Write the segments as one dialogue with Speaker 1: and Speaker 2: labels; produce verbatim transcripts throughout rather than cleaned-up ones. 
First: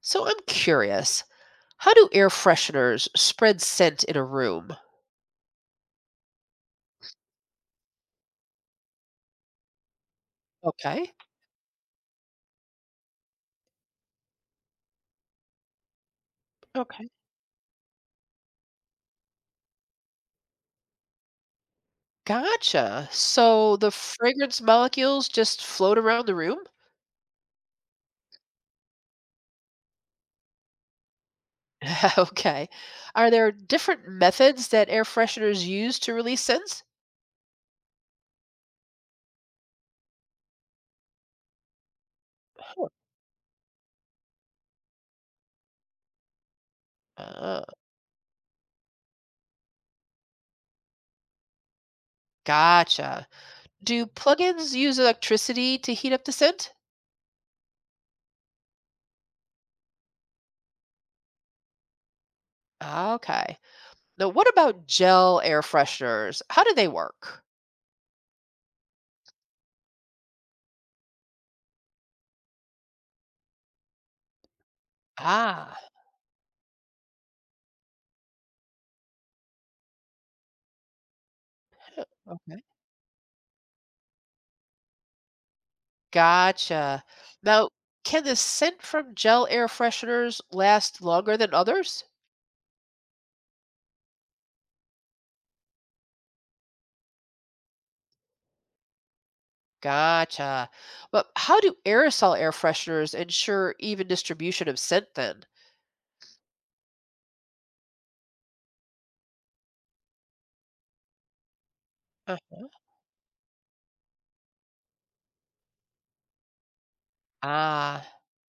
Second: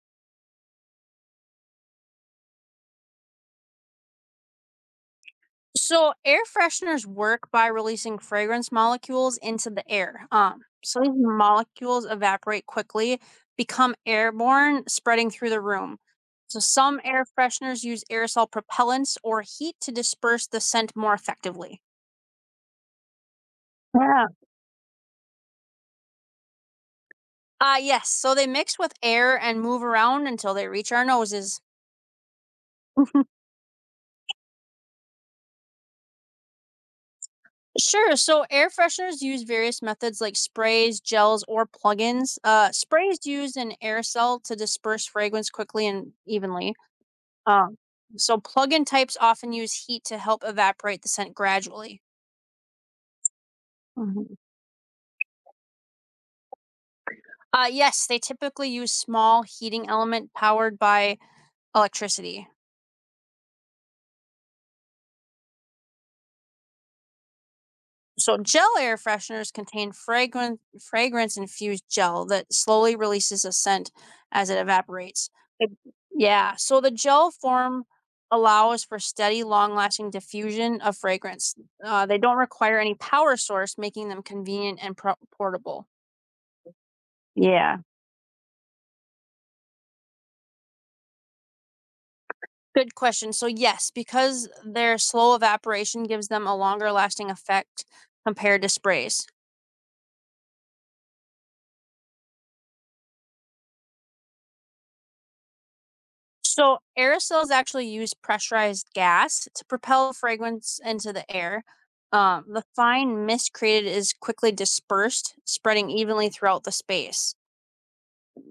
Speaker 1: So I'm curious, how do air fresheners spread scent in a room?
Speaker 2: So air fresheners work by releasing fragrance molecules into the air. Um, so
Speaker 1: Okay.
Speaker 2: these molecules evaporate quickly, become airborne, spreading through the room. So some
Speaker 1: Okay.
Speaker 2: air fresheners use aerosol propellants or heat to disperse the scent more effectively.
Speaker 1: Gotcha. So the
Speaker 2: Yeah.
Speaker 1: fragrance molecules just float around the room?
Speaker 2: Uh yes, so they mix with air and move around until they reach our noses.
Speaker 1: okay. Are there different methods that air fresheners use to release scents?
Speaker 2: Sure. So air fresheners use various methods like sprays, gels, or plugins. Uh,
Speaker 1: Huh.
Speaker 2: sprays use an aerosol to disperse fragrance quickly and evenly.
Speaker 1: Uh,
Speaker 2: Um, so plug-in types often use heat to help evaporate the scent gradually.
Speaker 1: gotcha. Do
Speaker 2: Mhm.
Speaker 1: plugins use electricity to heat up the scent?
Speaker 2: Uh, yes, they typically use small heating element powered by electricity.
Speaker 1: Ah, okay. Now, what about gel air fresheners? How do they work?
Speaker 2: So gel air fresheners contain fragrant fragrance infused gel that slowly releases a scent as it evaporates. It-
Speaker 1: Ah,
Speaker 2: yeah, so the gel form allows for steady, long-lasting diffusion of fragrance. Uh, they don't
Speaker 1: okay.
Speaker 2: require any power source, making them convenient and pro- portable.
Speaker 1: Gotcha. Now,
Speaker 2: Yeah.
Speaker 1: can the scent from gel air fresheners last longer than others?
Speaker 2: Good question. So yes, because their slow evaporation gives them a longer lasting effect compared to sprays.
Speaker 1: Gotcha. But how do aerosol air fresheners ensure even distribution of scent then?
Speaker 2: So aerosols actually use pressurized gas to propel fragrance into the air.
Speaker 1: Uh,
Speaker 2: Um, the fine mist created is quickly dispersed, spreading evenly throughout the space.
Speaker 1: Ah,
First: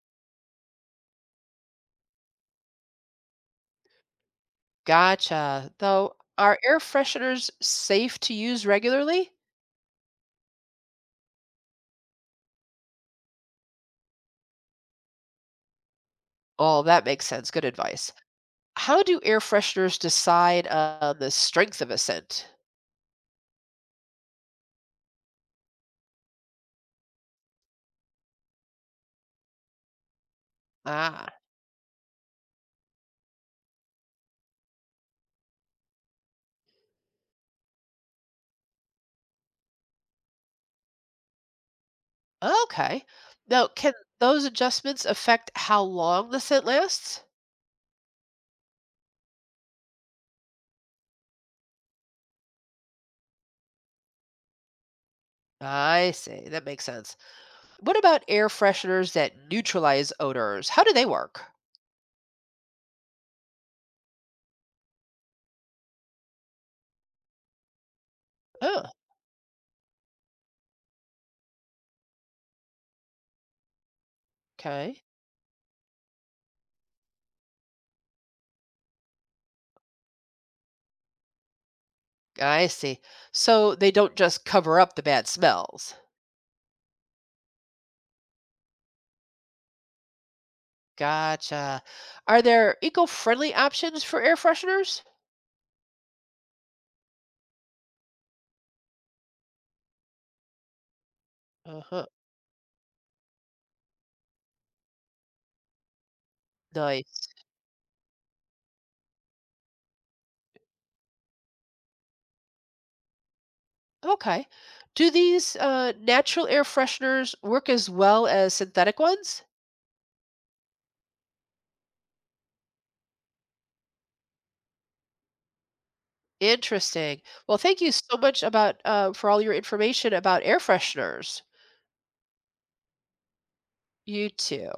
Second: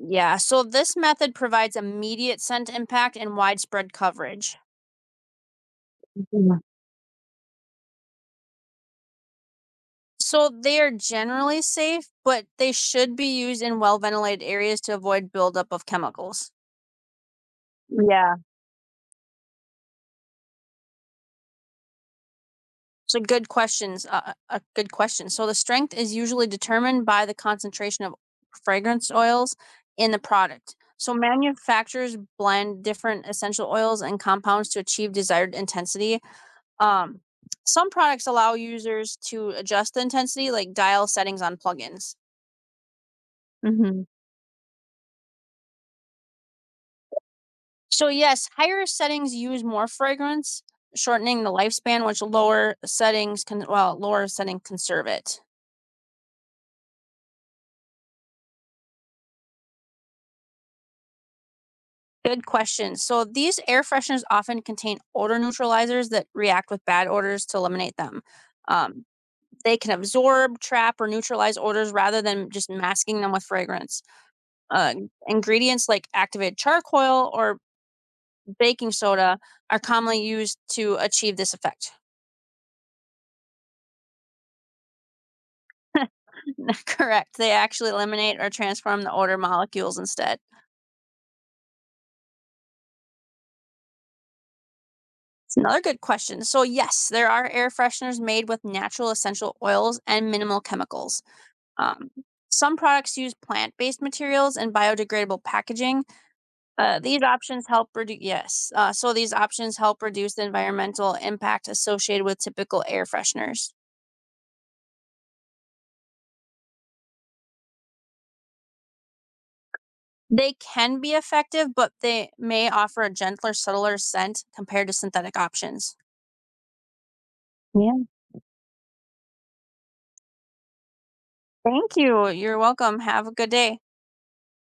Speaker 2: Yeah, so this method provides immediate scent impact and widespread coverage.
Speaker 1: gotcha. Though, are
Speaker 2: Mhm.
Speaker 1: air fresheners safe to use regularly?
Speaker 2: So they are generally safe, but they should be used in well ventilated areas to avoid buildup of chemicals.
Speaker 1: Oh, that makes sense. Good advice.
Speaker 2: Yeah.
Speaker 1: How do air fresheners decide on the strength of a scent?
Speaker 2: So good questions, uh, uh, a good question. So the strength is usually determined by the concentration of fragrance oils in the product. So
Speaker 1: Ah,
Speaker 2: manufacturers blend different essential oils and compounds to achieve desired intensity. Um, some products allow users to adjust the intensity, like dial settings on plugins.
Speaker 1: okay. Now, can
Speaker 2: hmm
Speaker 1: those adjustments affect how long the scent lasts?
Speaker 2: So yes, higher settings use more fragrance, shortening the lifespan, which lower settings can well lower setting conserve it.
Speaker 1: I see. That makes sense. What about air fresheners that neutralize odors? How do they work?
Speaker 2: Good question. So these air fresheners often contain odor neutralizers that react with bad odors to eliminate them.
Speaker 1: Oh,
Speaker 2: Um, they can absorb, trap, or neutralize odors rather than just masking them with fragrance. Uh,
Speaker 1: okay.
Speaker 2: ingredients like activated charcoal or baking soda are commonly used to achieve this effect.
Speaker 1: I see. So they don't just cover up the bad smells.
Speaker 2: Correct. They actually eliminate or transform the odor molecules instead.
Speaker 1: Gotcha. Are there eco-friendly options for air fresheners?
Speaker 2: It's another good question. So, yes, there are air fresheners made with natural essential oils and minimal chemicals.
Speaker 1: Uh-huh.
Speaker 2: Um, some products use plant-based materials and biodegradable packaging. Uh, these
Speaker 1: Nice.
Speaker 2: options help reduce yes. Uh, so these options help reduce the environmental impact associated with typical air fresheners.
Speaker 1: Okay. Do these uh, natural air fresheners work as well as synthetic ones?
Speaker 2: They can be effective, but they may offer a gentler, subtler scent compared to synthetic options.
Speaker 1: Interesting. Well, thank you
Speaker 2: Yeah.
Speaker 1: so much about uh, for all your information about air fresheners.
Speaker 2: Thank you. You're welcome. Have a good day.
Speaker 1: You too.